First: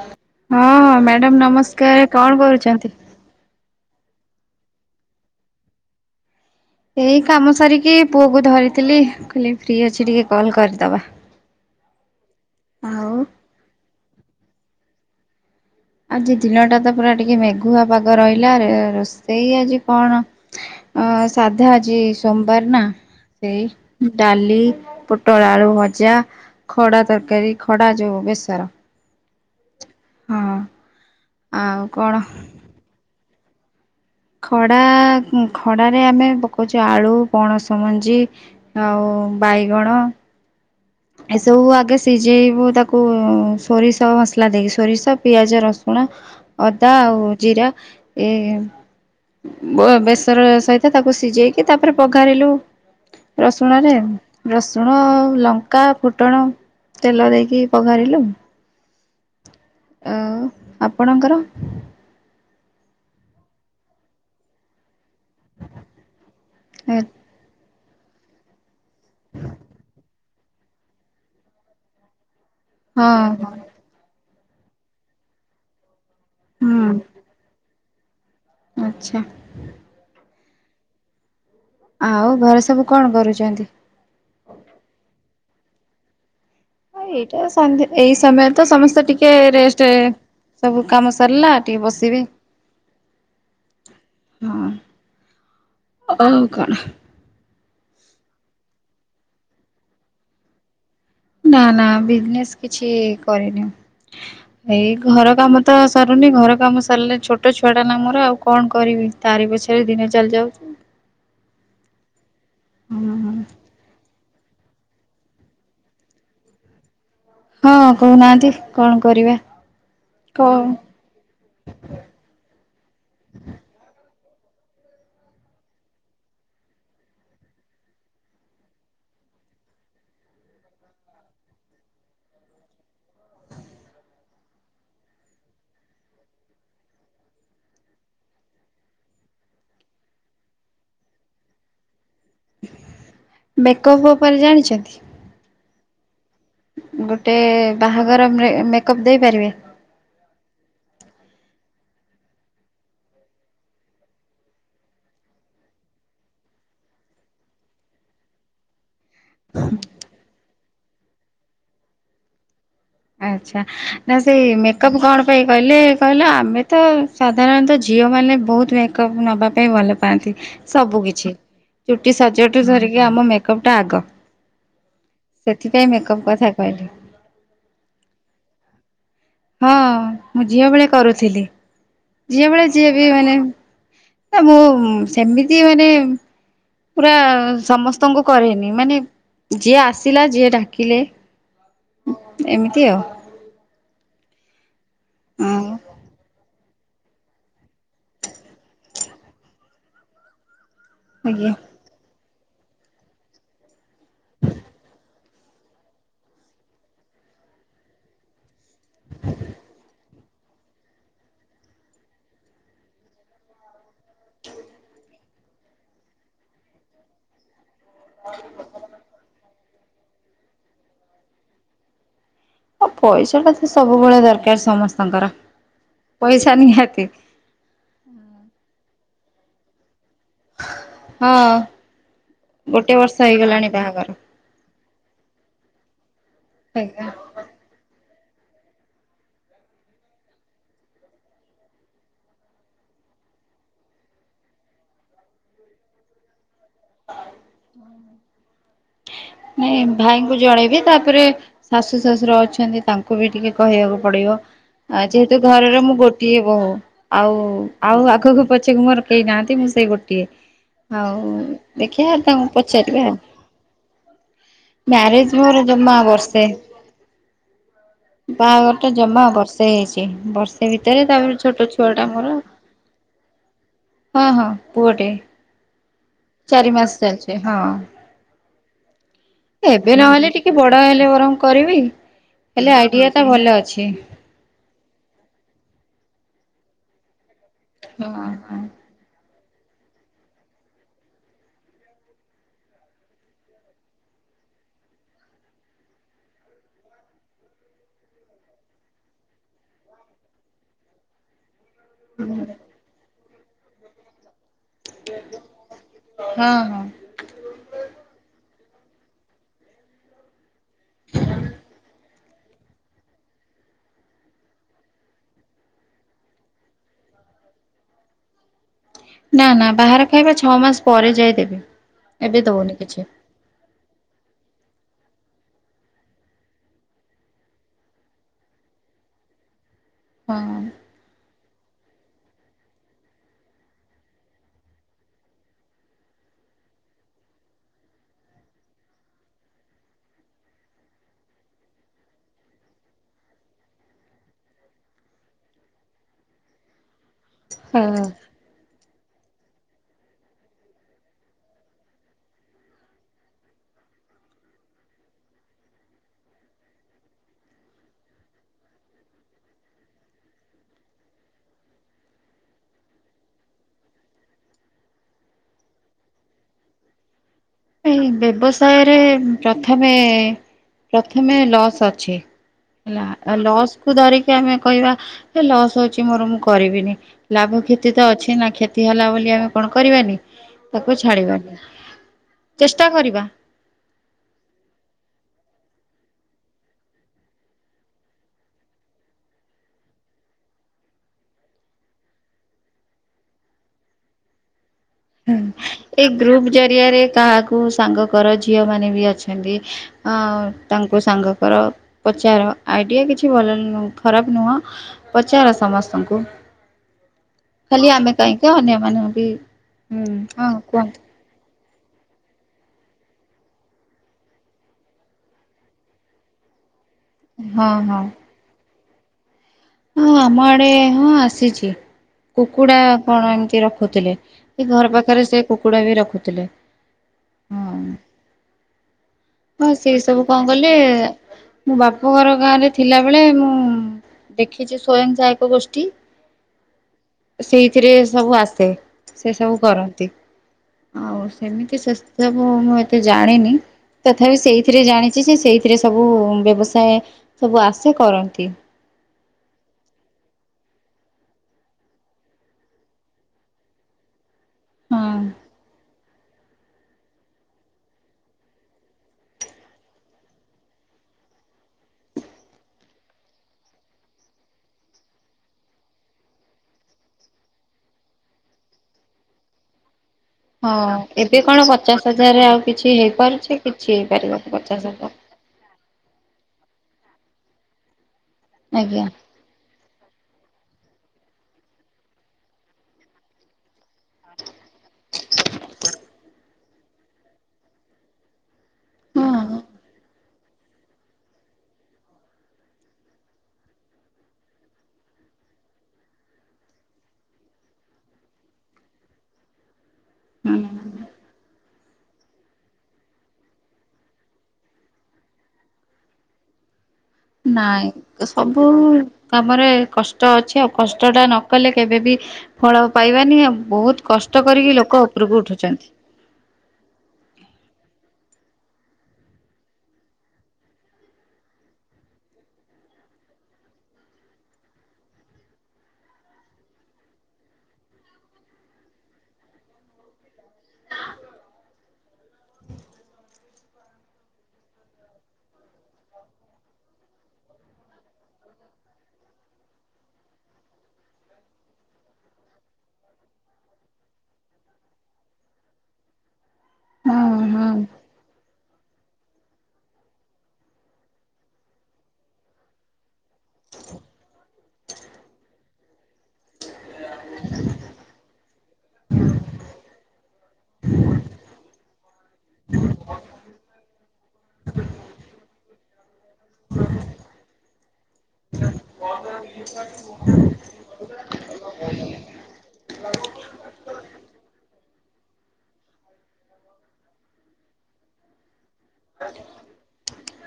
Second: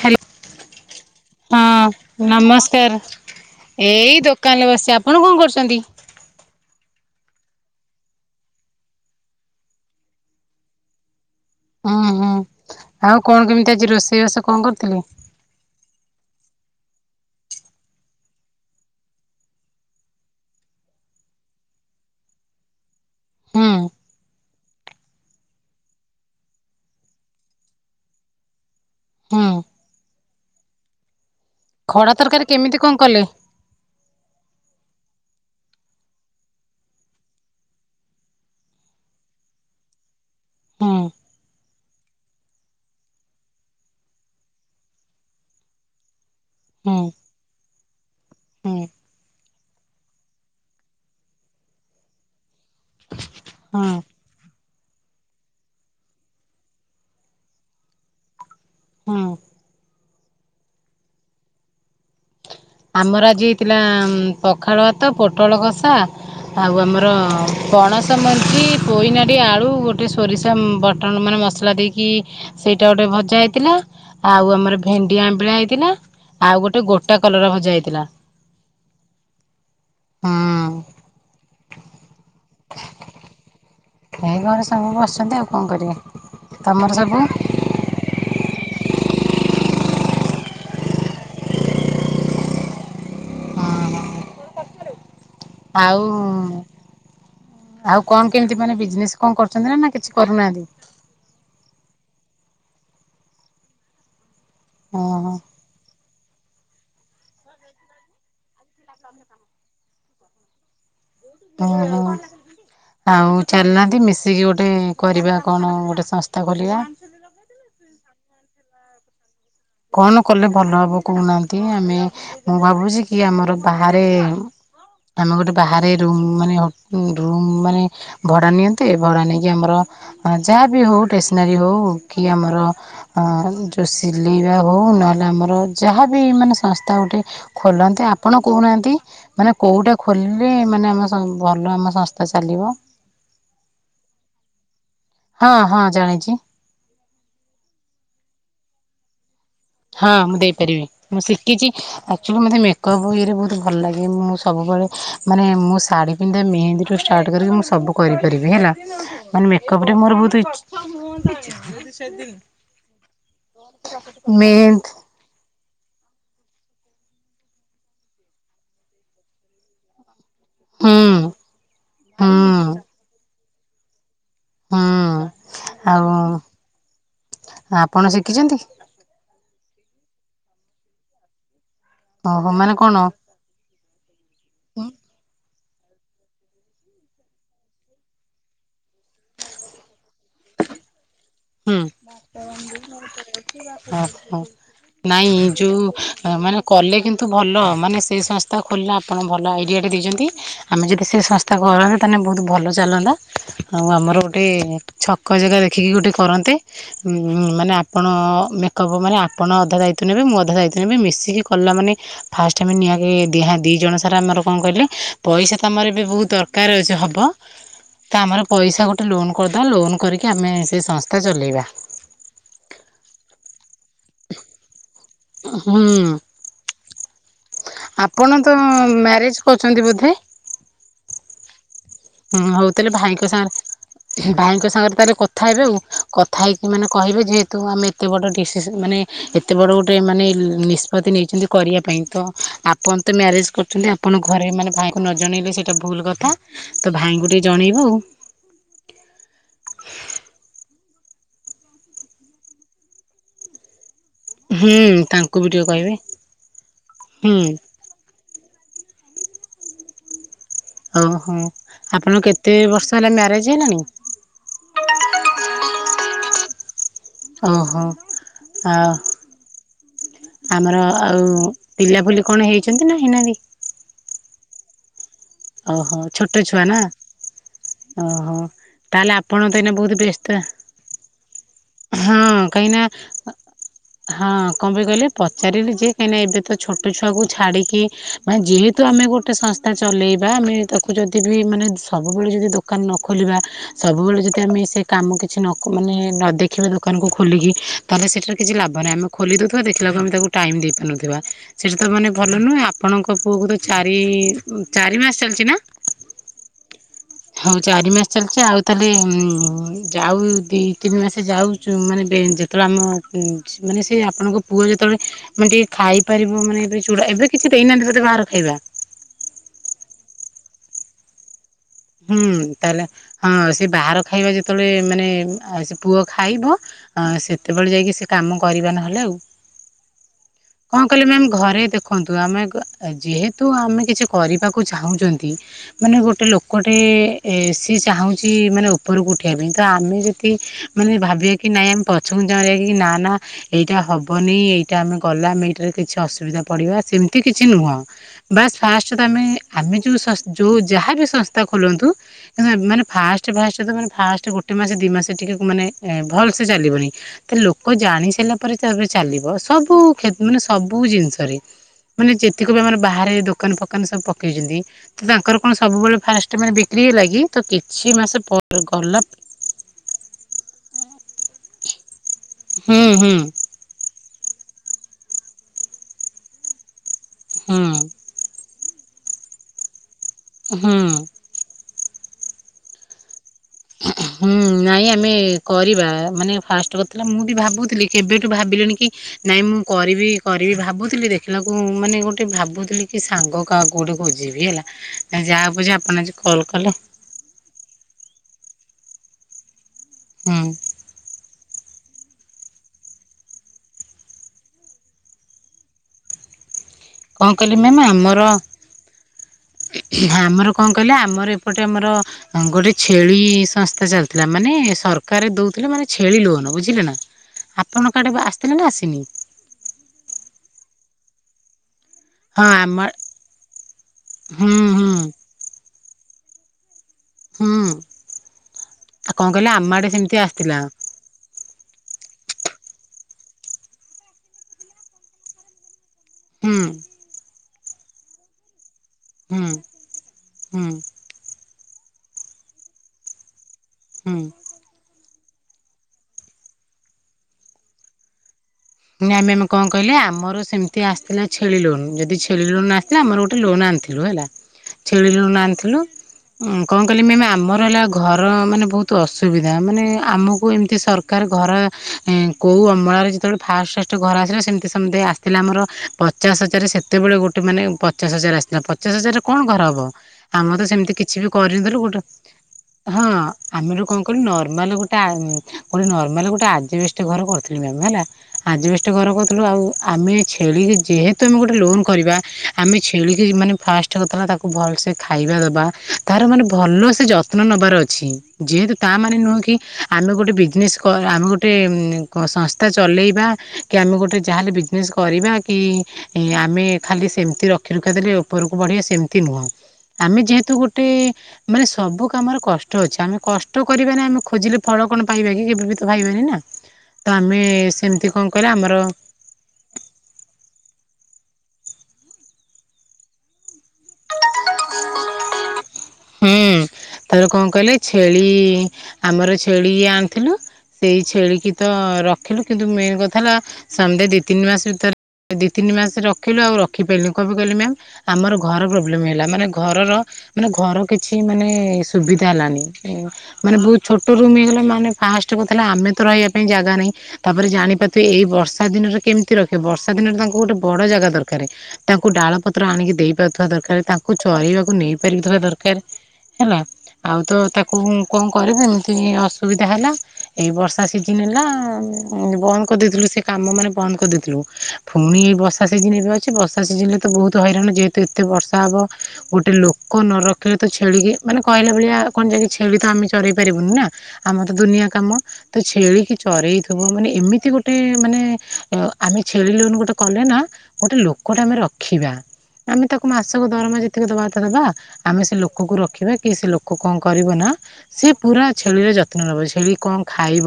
Hello ହଁ ହ madam ନମସ୍କାର, ହଁ କଣ ନମସ୍କାର। କରୁଛନ୍ତି? ଏଇ ଦୋକାନରେ ବସି ଆପଣ କଣ କରୁଛନ୍ତି। ଏଇ କାମ ସାରିକି ପୁଅ କୁ ଧରିଥିଲି। କହିଲି ଫ୍ରି ଅଛି ଟିକେ କଲ କରିଦବା। ହୁଁ ହୁଁ ଆଉ କଣ କେମିତି ଆଜି ରୋଷେଇବାସ? କଣ କରିଥିଲ? ଆଜି ଦିନଟା ତ ପୁରା ଟିକେ ମେଘୁଆ ପାଗ ରହିଲା। ରେ ରୋଷେଇ ଆଜି କଣ ଆ ସାଧା ଆଜି ସୋମବାର ନା। ହୁଁ ସେଇ ଡାଲି ପୋଟଳ ଆଳୁ ଭଜା, ଖଡା ତରକାରୀ। ଖଡା ଯୋଉ ବେସର। ହୁଁ। ହଁ। ଆଉ କଣ ଖଡା ତରକାରୀ କେମିତି କଣ କଲେ? ଖଡ଼ା ଖଡ଼ାରେ ଆମେ ପକାଉଛୁ ଆଳୁ, ପଣସମଞ୍ଜି, ଆଉ ବାଇଗଣ ହୁଁ ଏସବୁ ଆଗେ ସିଝେଇବୁ ତାକୁ-ଉ-ଉ ସୋରିଷ ମସଲା ଦେଇକି। ସୋରିଷ, ପିଆଜ, ରସୁଣ, ଅଦା, ହୁଁ ଆଉ ଜିରା ଏ ହୁଁ ବୋ ବେସର ସହିତ ତାକୁ ସିଝେଇକି ତାପରେ ବଘାରିଲୁ ହୁଁ ରସୁଣରେ ରସୁଣ-ଅ-ଅ ଲ କା ଫୁଟଣ ତେଲ ଦେଇକି ପଘାରିଲୁ। ହୁଁ ଉଁ ଆ ଆପଣଙ୍କର? ଆମର ଆଜି ହେଇଥିଲା ପଖାଳ ତ ପୋଟଳ କଷା ଆଉ ହଁ ଆମର ପଣସ ମଞ୍ଜି ପୋଇନାଡି ଆଳୁ ଗୋଟେ ସୋରିଷ ବଟନ୍ ମାନେ ମସଲା ଦେଇକି ସେଇଟା ଗୋଟେ ଭଜା ହଁ ହେଇଥିଲା। ଆଉ ଆମର ଭେଣ୍ଡି ଆମ୍ବିଳା ହେଇଥିଲା। ଆଉ ଗୋଟେ ଗୋଟା କଲର ଭଜ ଯାଇଥିଲା। ଆଛା। ଆଉ ଘରେ ସବୁ କଣ କରୁଛନ୍ତି। ଏଇ ଘରେ ସାଙ୍ଗ ବସିଛନ୍ତି ଆଉ କଣ କରିବେ। ତମର ହ ସବୁ ଏଇଟା ସନ୍ଧ୍ୟେ ଏଇ ସମୟର ତ ସମସ୍ତେ ଟିକେ ରେଷ୍ଟେ ସବୁ କାମ ସରିଲା ଟିକେ ବସିବେ ହଁ ହଁ। ଆଉ। ଆଉ କଣ କେମିତି ମାନେ ବିଜନେସ କଣ କରୁଛନ୍ତି ନା ନା କିଛି କରୁନାହାନ୍ତି। ନା ନା ବିଜନେସ କିଛି କରିନୁ। ଏଇ ଓହୋ ଘର କାମ ତ ସରୁନି ଘର। ମ ସରିଲେ ଛୋଟ ଛୁଆଟା ନା ମୋର ଆଉ କଣ କରିବି ତାରି ପଛରେ ଦିନ ଚାଲି ଯାଉଛି। ଓ ହୋ ହୁଁ ଆଉ ଚାଲ ନାହାନ୍ତି ମିଶ ସି କିି ଗୋଟେ କରିବା କଣ ଗୋଟେ ସଂସ୍ଥା ଖୋଲିବା। ହଁ କହୁନାହାନ୍ତି କଣ କରିବା। କଣ କ କଲେ ଭଲ ହବ କହୁନାହାନ୍ତି ଆମେ ମୁଁ ଭାବୁଛି କି ଆମର ବାହାରେ ଆମେ ଗୋଟେ ବାହାରେ ରୁ ମାନେ ରୁମ ମାନେ ଭଡା ନିଅନ୍ତେ ଭଡା ନେଇକି ଆମର ଯାହାବ ହଉ ଟେସନାରୀ ହଉ କି ଆମର ଯଉ ସି ବେଇବା ହଉ ନହେଲେ ଆମର ଯାହାବି ମାନେ ସଂସ୍ଥା ଗୋଟେ ଖୋଲନ୍ତି ଆପଣ କହୁନାହାନ୍ତି ମାନେ କୋଉଟା ଖୋଲିଲେ ମାନେ ଆମ ଭଲ ଆମ ସଂସ୍ ମେକପ ଉପରେ ଜାଣିଛନ୍ତି। ହଁ ହଁ ଜାଣିଛି। ଗୋଟେ ବାହାଘର ମେକଅପ ଦେଇପାରିବେ। ହଁ ମୁଁ ଦେଇପାରିବି ମୁଁ ଶିଖିଛି ଆକଚୁଲି ମତେ ମେକପ୍ ଇରେ ବହୁତ ଭଲ ଲାଗେ ମୁଁ ସବୁବେଳେ ମାନେ ମୁଁ ଶାଢୀ ପିନ୍ଧା ମେହେନ୍ଦୀଠୁ ଷ୍ଟାର୍ଟ କରିକି ମୁଁ ସବୁ କରିପାରିବି ହେଲା ମାନେ ମେକପ ମୋର ବହୁତ ଇ ଆଛା ନା ସେ ମେକଅପ କଣ ପାଇ? କହିଲେ କହିଲ ଆମେ ତ ସାଧାରଣତଃ ଝିଅମାନେ ବହୁତ ମେକଅପ୍ ନବା ପାଇଁ ଭଲ ପାଆନ୍ତି। ହୁଁ ସବୁ କିଛି ଚୁଟି ହୁଁ ସଜା ଠୁ ଧରିକି ଆମ ମେ କପଟା ଆଗ ହୁଁ ସେଥିପାଇଁ ଆଉ ମେକଅପ୍ କଥା କହିଲି ଆପଣ ସେ ଦେଖିଛନ୍ତି। ହଁ ମୁଁ ଝିଅ ବେଳେ କରୁଥିଲି। ଓହୋ ଝିଅ ବେଳେ ମାନେ ଯିଏ କଣ ବି ମାନେ। ମୁଁ ସେମି ଚି ମାନେ ପୁରା ସମସ୍ତଙ୍କୁ କରେନି ମାନେ ଯିଏ ଆସିଲା ଯିଏ ଡାକିଲେ। ହୁଁ ଏମିତି ଆଉ ଓ ହୋ। ନାଇଁ ହଁ ଯୋଉ ମାନେ। କଲେ କିନ୍ତୁ ଭଲ ମାନେ ସେଇ ସଂସ୍ଥା ଖୋଲିଲା ଆପଣ ଭଲ ଆଇଡିଆଟେ ଦେଇଛନ୍ତି। ଆମେ ଯଦି ସେ ଆଜ୍ଞା। ସଂସ୍ଥା କରନ୍ତେ ତାହେଲେ ବହୁତ ଭଲ ଚାଲନ୍ତା ଆଉ ଆମର ଗୋଟେ ଛକ ଜାଗା ଦେଖିକି ଗୋଟେ କରନ୍ତେ ମାନେ ଆପଣ ଆପଣ ଅଧା ଦାୟିତ୍ୱ ମୁଁ ଅଧା ଦାୟିତ୍ୱ ନେବି ମିଶିକି କଲା ମାନେ ଫାଷ୍ଟ ଆମେ ନିହା ଦି ଜଣ ସାରା ଆମର କଣ କହିଲେ ପଇସା ତମର ବି ବହୁତ ଦରକାର ହବ ତ ଆମର ପଇସା ଗୋଟେ ଲୋନ କରିଦବା ଲୋନ କରିକି ଆମେ ସେ ସଂସ୍ଥା କଥା ଚଲେଇବା। ପଇସା ଦରକାର ସମସ୍ତଙ୍କର ହୁଁ ପଇସା ନିହାତି କିଛି କହୁଛନ୍ତି ବୋଧେ? ହୁଁ। ହୁଁ ହଉ ତାହେଲେ ଭାଇଙ୍କ ସାଙ୍ଗ ବାହାଘର ଭାଇଙ୍କ ସାଙ୍ଗରେ ତାଲେ କଥା ହେବେ ଆଉ କଥା ହେଇକି ମାନେ ଆଜ୍ଞା। କହିବେ ଯେହେତୁ ଆମେ ଏତେ ବଡ ମାନେ ଏତେ ବଡ଼ ଗୋଟେ ମାନେ ନିଷ୍ପତ୍ତି ନେଇଛନ୍ତି କରିବା ପାଇଁ ତ ଆପଣ ତ ମ୍ୟାରେଜ କରୁଛନ୍ତି ଆପଣଙ୍କ ଘରେ ମାନେ ଭାଇଙ୍କୁ ନ ଜଣେଇଲେ ସେଇଟା ଭୁଲ କଥା ତ ଭାଇଙ୍କୁ ଟିକେ ଜଣେଇବ ନାଇଁ ଭାଇଙ୍କୁ ଜଣେଇବି ତା ତାରେ ଶାଶୁ ଶଶୁର ଅଛନ୍ତି ତାଙ୍କୁ ବି ଟିକେ କହିବାକୁ ଆଉ ହୁଁ ପ ତାଙ୍କୁ ଯେହେତୁ ବି ଟିକେ ଘରର କହିବେ ମୁଁ ଗୋଟିଏ ବୋହୁ ଆଉ ହୁଁ ଆଉ ଆଗକୁ ଏଠି ମୋର କେହି ନାହାନ୍ତି ମୁଁ ସେଇ ଗୋଟିଏ। ହଉ। ଓହୋ ଆପଣ ଦେଖିବା ତାଙ୍କୁ କେତେ ବର୍ଷ ପଚାରିବା ହେଲା ଆଉ ମ୍ୟାରେଜ ହେଲାଣି ମ୍ୟାରେଜ ମୋର ଜମା ଅଠ ନମସ୍ତେ ଓହୋ [inaudible] ଆଉ ବାହାଘରଟା ଜମା ବର୍ଷେ ହେଇଛି ବର୍ଷେ ଆମର ଭିତରେ ଆଉ ତାପରେ ଛୋଟ ଛୁଆ ଟା ପିଲାପୁଲି ମୋର କଣ ହେଇଛନ୍ତି ନା ହେଇନାହାନ୍ତି ହଁ ହଁ। ପୁଅଟେ। ଓ ହୋ। ଚାରି ମାସ ଚାଲିଛି ହଁ। ଓହୋ ତାହେଲେ ଆପଣ ତ ଏଇନା ବହୁତ ଏବେ ବ୍ୟସ୍ତ ନହେଲେ ଟିକେ ବଡ ହେଲେ ବରଂ କରିବ। ହଁ କାହିଁକିନା ଅଛି। ହଁ କଣ ପାଇଁ କହିଲେ ପଚାରିଲି ଯେ କାଇଁ ଏବେ ତ ଛଟ ଛୁଆକୁ ଛାଡିକି ହଁ ମାନେ ହଁ ଯେହେତୁ ଆମେ ଗୋଟେ ସଂସ୍ଥା ତା ଚଲେଇବା ଆମେ ତାକୁ ଯଦି ବି ମାନେ ସବୁବେଳେ ଯଦି ଦୋକାନ ନ ଖୋଲିବା ସବୁବେଳେ ଯଦି ଆମେ ସେ କାମ କିଛି ନ ମାନେ ନ ଦେଖି ଦେଖ ଦୋକାନକୁୁ ଖଲିକି ତାହଲେ ସେଟାରେ କିଛି ଲାଭ ନାହିଁ ଆମେ ଖୋଲି ଦେଉଥିବା ଦେଖିଲାକୁ ଆମେ ତାକୁ ଟାଇମ ଦେଇପାରୁନଥିବା। ସେଇଟା ତ ମାନେ ଭଲ ନୁହେଁ ଆପଣଙ୍କୁ ମୋ ପୁଅ କୁ ତ ଚାରି ଚାରି ମାସ ଚାଲିଛି ନା ହଁ ହଁ। ହଉ ଚାରି ମାସ ଚାଲିଛି ଆଉ ତାହେଲେ ଯାଉ ଦି ତିନି ମାସ। ସେ ଯାଉଛୁ ମାନେ ଯେତେବେଳେ ଆମ ମାନେ ସେ ଆପଣଙ୍କ ପୁଅ ଯେତେବେଳେ ମାନେ ଟିକେ ଖାଇପାରିବ ମାନେ ଏ ଚୁଡା ଏବେ କିଛି ଦେଇନାହାନ୍ତି ମତେ ବାହାର ଖାଇବା। ନା ନା ବାହାର ଖାଇବା ଛଅ ମାସ ପରେ ଯାଇଦେବି। ହୁଁ ତାହଲେ ହଁ ସେ ବାହାର ଖାଇବା ଯେତେବେଳେ ମାନେ ପୁଅ ଖାଇବ ସେତେବେଳେ ଯାଇକି ସେ କାମ କରିବା ନହେଲେ ଆଉ। ହଁ। କଣ କହିଲ ମ୍ୟା ଘରେ ଦେଖନ୍ତୁ ଆମେ ଯେହେତୁ ଆମେ କିଛି କରିବାକୁ ଚାହୁଁଛନ୍ତି ମାନେ ଗୋଟେ ଲୋକ ଗୋଟେ ସିଏ ଚାହୁଁଛି ମାନେ ଉପରକୁ ଉଠିବା ପାଇଁ ତ ଆମେ ଯଦି ମାନେ ଭାବିବା କି ନାଇଁ ଆମେ ପଛକୁ ଚାହୁଁିବା କି ନା ନା ଏଇଟା ହେବନି ଏଇଟା ଆମେ ଗଲାେ ଏଇଟାରେ କିଛି ଅସୁବିଧା ପଡ଼ିବା ସେମିତି କିଛି ନୁହଁ ହଁ। ବସ୍ ଫା ତାତ ଆମେ ଆମେ ଯେଉଁସ୍ ଯେଉଁ ଯାହାବି ସଂସ୍ ତ ଖୋଲନ୍ତୁ ଏ ମାନେ ଫାଷ୍ଟ ଫାଷ୍ଟ ତ ମାନେ ଫାଷ୍ଟେ ଗୋଟେ ମାସ ଦିମାସ ଟିକେ ମାନେ ଭଲ୍ ସେ ଚାଲିବନି ତ ଲୋକ ଜାଣିସଇଲା ପରେ ତାପରେ ଚାଲିବ ସବୁ କ୍ଷେ ମାନେ ସବୁ ଜିନଷ ରେ ମାନେ ଯେତିକ ବି ଆମର ବାହାରେ ସବୁ ଦୋକାନ ଫୋକାନ ପକେଇଚନ୍ତି ତ ତାଙ୍କର କଣ ସବୁବେଳେ ଫାସ ମାନେ ବିକ୍ରି ହେ ଲାଗି। ଏ ବ୍ୟବସାୟରେ ପ୍ରଥମେ ପ୍ରଥମେ ଲସ୍ ଅଛି ହୁଁ ହେଲା ହୁଁ ଆ ଲସ୍କୁୁ ଧରିକି ଆମେ କହିବା ଲସ୍ ଅଛି ମୋର ମୁଁ କରିବିନି ହୁଁ ଲାଭ କ୍ଷତି ତ ଅଛି ନା କ୍ଷ ହେଲା ବୋଲି ଆମେ କଣ କରିବାନି। ହୁଁ ତାକୁ ଛାଡ଼ିବ। ଚେଷ୍ଟା କରିବା। ହୁଁ ନାଇଁ ଆମେ କରିବା ମାନେ ଫାଷ୍ଟ କଥାଥିଲା ମୁଁ ବି ଭାବୁଥିଲି କେବେଠୁ ଭାବିଲିଣି କି ନାଇଁ ମୁଁ କରିବି କରିବି ଭାବୁଥିଲି ଦେଖିଲାକୁ ମାନେ ଗୋଟେ ଭାବୁଥିଲି କି ସାଙ୍ଗ କାହାକୁ ଗୋଟେ ଖୋଜିବି ହେଲା ଯାହା ବୁଝା ଆପଣ ଏଇ ଆଜି କଲ୍ ଗ୍ରୁପ କଲେ ଜରିଆରେ କାହାକୁ ସାଙ୍ଗ କରଛି। ଝିଅମାନୋନ ବି ଅଛନ୍ତି। ଆଉ ହୁଁ ତାଙ୍କୁ ସାଙ୍ଗ କର। ପଚାର ଆଇଡିଆ କିଛି ଭଲ ଖରାପ ନୁହଁ ପଚାର ସମସ୍ତଙ୍କୁ। କଣ କହିଲେ ମ୍ୟାମ୍ ଖାଲି ଆମେ ଆମର କାହିଁକି ଅନ୍ୟ ମାନଙ୍କୁ ବି ହୁଁ ହଁ। କହିଲ କୁହନ୍ତୁ ଆମର ଏପଟେ ଆମର ଗୋଟେ ଛେଳି ସଂସ୍ଥା ଚାଲିଥିଲା ମାନେ ସରକାର ଦଉଥିଲେ ମାନେ ଛେଳି ଲୋନ ବୁଝିଲେ ନା। ହଁ ଆପଣଙ୍କ ହଁ କାଡେ ଆସିଥିଲେ ନା ଆସ ତିନି। ହଁ ଆମ ଆଡେ ହଁ ଆସିଚି। ହଁ ଆମ କୁକୁଡା କଣ ଏମତି ରଖୁଥିଲେ ହୁଁ ସେ ଘର ହୁଁ ପାଖରେ ସେ କୁ କୁକୁଡ଼ା ବି ରଖୁଥିଲେ। ହଁ ହୁଁ ଆଉ କଣ କହିଲେ ଆମ ହଁ ଆଡେ ସେଇ ସେମିତି ସବୁ କଣ ଆସିଥିଲା କଲେ ମୁଁ ବାପ ଘର ଗାଁ ରେ ଥିଲା ବେଳେ ମୁଁ ଦେଖିଛି ସ୍ଵୟଂସହାୟ ଏକ ଗୋଷ୍ଠୀ। ହୁଁ।। ସେଇଥିରେ ସବୁ ଆସେ ସେ ହୁଁ ସବୁ କରନ୍ତି ହୁଁ ଆଉ ସେମିତି ସବୁ ମୁଁ ଏତେ ଜାଣିନି। ହୁଁ ତଥାପି ସେଇଥିରେ ଜାଣି ସେ ସେଇଥିରେ ସବୁ ବ୍ୟବସାୟ ସବୁ ଆସେ କରନ୍ତି। ଆମେ ଆମେ କଣ କହିଲେ ଆମର ସେମିତି ଆସିଥିଲା ଛେଳି ଲୋନ ଯଦି ଛେଳି ଲୋନ ଆସିଥିଲା ଆମର ଗୋଟେ ଲୋନ ଆଣିଥିଲୁ ହେଲା। ଛେଳିି ହଁ ଲୋନ ଆଣିଥିଲୁ। କଣ କହିଲି ମ୍ୟାମ୍ ଆମର ହେଲା ଘର ମାନେ ବହୁତ ଅସୁବିଧା ମାନେ ଆମକୁ ଏମତି ସରକାର ଘର କୋଉ ଅମଳରେ ଯେତେବେଳେ ଫାଷ୍ଟ ଫାଷ୍ଟ ଘର ଆସିଲା ସେମିତି ସେମିତି ଆସିଥିଲା ଆମର ପଚାଶ ହଜାର ସେତେବେଳେ ଗୋଟେ ମାନେ ପଚାଶ ହଜାର ଆସିଥିଲା ପଚାଶ ହଜାରରେ କଣ ଘର ହବ? ଆମର ସେମିତି ହଁ କିଛି ବି ଏବେ କଣ କରିନଥିଲୁ ଗୋଟେ ପଚାଶ ହଜାରରେ ଆଉ କିଛି ହଁ ହେଇପାରୁଛି ଆମେଠୁ କିଛି କଣ କୁ ହେଇପାରିବନି ନର୍ମାଲ ପଚାଶ ଗୋଟେ ହଜାର ଗୋଟେ କହିଲା ଗୋଟେ ଆଜବେଷ୍ଟ ଘର କରିଥିଲି ମ୍ୟାାମ ହେଲା ଆଜବେଷ୍ଟ ଆଜ୍ଞା ଘର କହୁଥିଲୁ ଆଉ ଆମେ ଛେଳି ଯେହେତୁ ଆମେ ଗୋଟେ ଲୋନ କରିବା ଆମେ ଛେଳିିକ ମାନେ ଫାଷ୍ଟ କଥା ହେ ତାକୁ ଭଲସେ ଖାଇବା ଦବା ତାର ମାନେ ଭଲ ସେ ଯତ୍ନ ନବାର ଅଛି ଯେହେତୁ ତା ମାନେ ନୁହେଁ କି ହଁ ଆମେ ଗୋଟେ ବିଜନେସ୍ ଆମେ ଗୋଟେ କ ସଂସ୍ଥା। ଚଲେଇବା କି ଆମେ ଗୋଟେ ଯାହାହେଲେ ବିଜନେସ୍ କରିବା କି ଆମେ ଖାଲି ସେମିତି ରଖିରୁଖା ଦେଲେ ଉପରକୁ ବଢ଼ିବା ସେମିତି ନୁହଁ। ଆମେ ଯେହେତୁ ଗୋଟେ ହୁଁ ମାନେ ସବୁ କାମର କଷ୍ଟ କଷ୍ଟ ଅଛି ଆମେ କଷ୍ଟ କରିବା ନା ଆମେ ଖୋଜିଲେ ଫଳ କଣ ପାଇବା କି କେବେ ବି ତ ପାଇବାନି ନା ତ ଆମେ ସେମିତି ନଁ କଣ କହିଲେ ସବୁ ଆମର କାମରେ କଷ୍ଟ ଅଛି ଆଉ କଷ୍ଟ କଷ୍ଟ ଟା ନ କଲେ କେବେ ବିି ଫଳ ପାଇବାନି ଆଉ ବହୁତ କଷ୍ଟ କରିକି ଲୋକ ଉପରକୁ ଉଠୁଛନ୍ତି। ହିଁ ତାପରେ କଣ କହିଲେ ଛେଳି ଆମର ଛେଳି ଆଣିଥିଲୁ ସେଇ ଛେଳି କୁ ତ ରଖିଲୁ ହେଲେ ମେନ୍ କଥା ହେଲା ସନ୍ଧ୍ୟେ ଦିଇ ତିନି ମାସ ଭିତରେ ଦିଇ ତିନି ମାସ ରଖିଲୁ ଆଉ ରଖିପାରିଲି କଣ ବି କହିଲି ମ୍ୟାମ୍ ଆମର ଘର ପ୍ରୋବ୍ଲେମ ହେଲା ମାନେ ଘରର ମାନେ ଘର କିଛି ମାନେ ସୁବିଧା ହେଲାନି ମାନେ ବହୁତ ଛୋଟ ରୁମ୍ ହେଇଗଲା ମାନେ ଫାଷ୍ଟ କଥା ହେ ଆମେ ତ ରହିବା ପାଇଁ ଜାଗା ନାହିଁ ତାପରେ ଜାଣିପାରୁଥିବେ ଏଇ ବର୍ଷା ଦିନରେ କେମିତି ରଖିବେ ବର୍ଷା ଦିନରେ ତାଙ୍କୁ ଗୋଟେ ବଡ ଜାଗା ଦରକାର ତାଙ୍କୁ ଡାଳ ପତ୍ର ଆଣିକି ଦେଇପାରୁଥିବା ଦରକାର ତାଙ୍କୁ ଚରେଇବାକୁ ନେଇ ପାରିଥିବା ଦରକାର। ର ହେଲା ଆଉ ହଁ ତ ତାକୁ ହଁ କଣ କରିବି ଏମିତି ଅସୁବିଧା ହେଲା ଏଇ ବର୍ଷା ସିଜିନ ହେଲା ବନ୍ଦ କରିଦେଇଥିଲୁ ସେ କାମ ମାନେ ବନ୍ଦ କରିଦେଇଥିଲୁ ପୁଣି ଏଇ ବର୍ଷା ସିଜିନ ଏବେ ଅଛି ବର୍ଷା ସିଜିନ ରେ ତ ବହୁତ ହଇରାଣ ଯେହେତୁ ଏତେ ବର୍ଷା ହବ ଗୋଟେ ଲୋକ ନରଖ। ତ ଛେଳିିକି ମାନେ କହିଲା ଭଳିଆ କଣ ଯାଇକି ଛେଳି ତ ଆମେ ଚରେଇ ପାରିବୁନି ନା ଆମର ତ ଦୁନିଆ କାମ ତ ଛେଳିିକି ଚରେଇଥିବ ମାନେ ଏମିତି ଗୋଟେ ମାନେ ଆମେ ଛେଳିି ଲୁନ ଗୋଟେ କଲେ ନା ଗୋଟେ ଲୋକ ଗୋଟେ ଆମେ ରଖିବା ଆମେ ତାକୁ ମାସକ ଦରମା ଯେତିକି ଦବା କଥା ଦବା ଆମେ ସେ ଲୋକକୁ ରଖିବା କି ସେ ଲୋକ କଣ କରିବ ନା ସେ ପୁରା ଛଳିର ଯତ୍ନ ନେବ ଛେଳି କଣ? ଖାଇବ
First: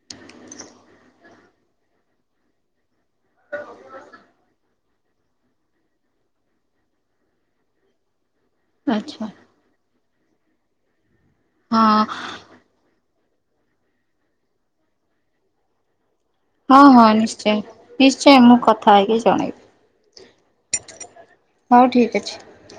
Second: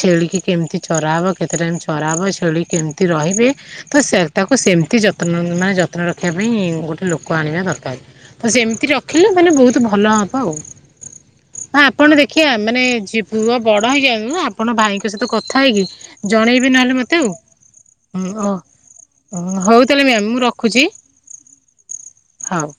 ଛେଳିିକି କେମିତି ଚରାହବ କେତେ ଟାଇମ ଚରାହବ ଛେଳି କେମିତି ରହିବେ ତ ସେ ତାକୁ ସେମିତି ଯତ୍ନ ମାନେ ଯତ୍ନ ରଖିବା ପାଇଁ ଗୋଟେ ଲୋକ ଆଣିବା ଦରକାର। ତ ସେ ଏମିତି ରଖିଲେ ଆଚ୍ଛା ମାନେ ବହୁତ ଭଲ ହବ୍ ପାଉ ହଁ ଆପଣ ଦେଖିବା ମାନେ ପୁଅ ବଡ ହେଇଯାଆନ୍ତୁ ଆପଣ ଭାଇଙ୍କ ସହିତ କଥା ହେଇକି ଜଣେଇବେ ହଁ ନହେଲେ ହଁ ମତେ ନିଶ୍ଚୟ ନିଶ୍ଚୟ ଆଉ ମୁଁ କଥା ହେଇକି ଜଣେଇବି ହଉ ତାହେଲେ ମ୍ୟାମ୍, ମୁଁ ରଖୁଛି ହଉ ଠିକ୍ ଅଛି। ହଉ।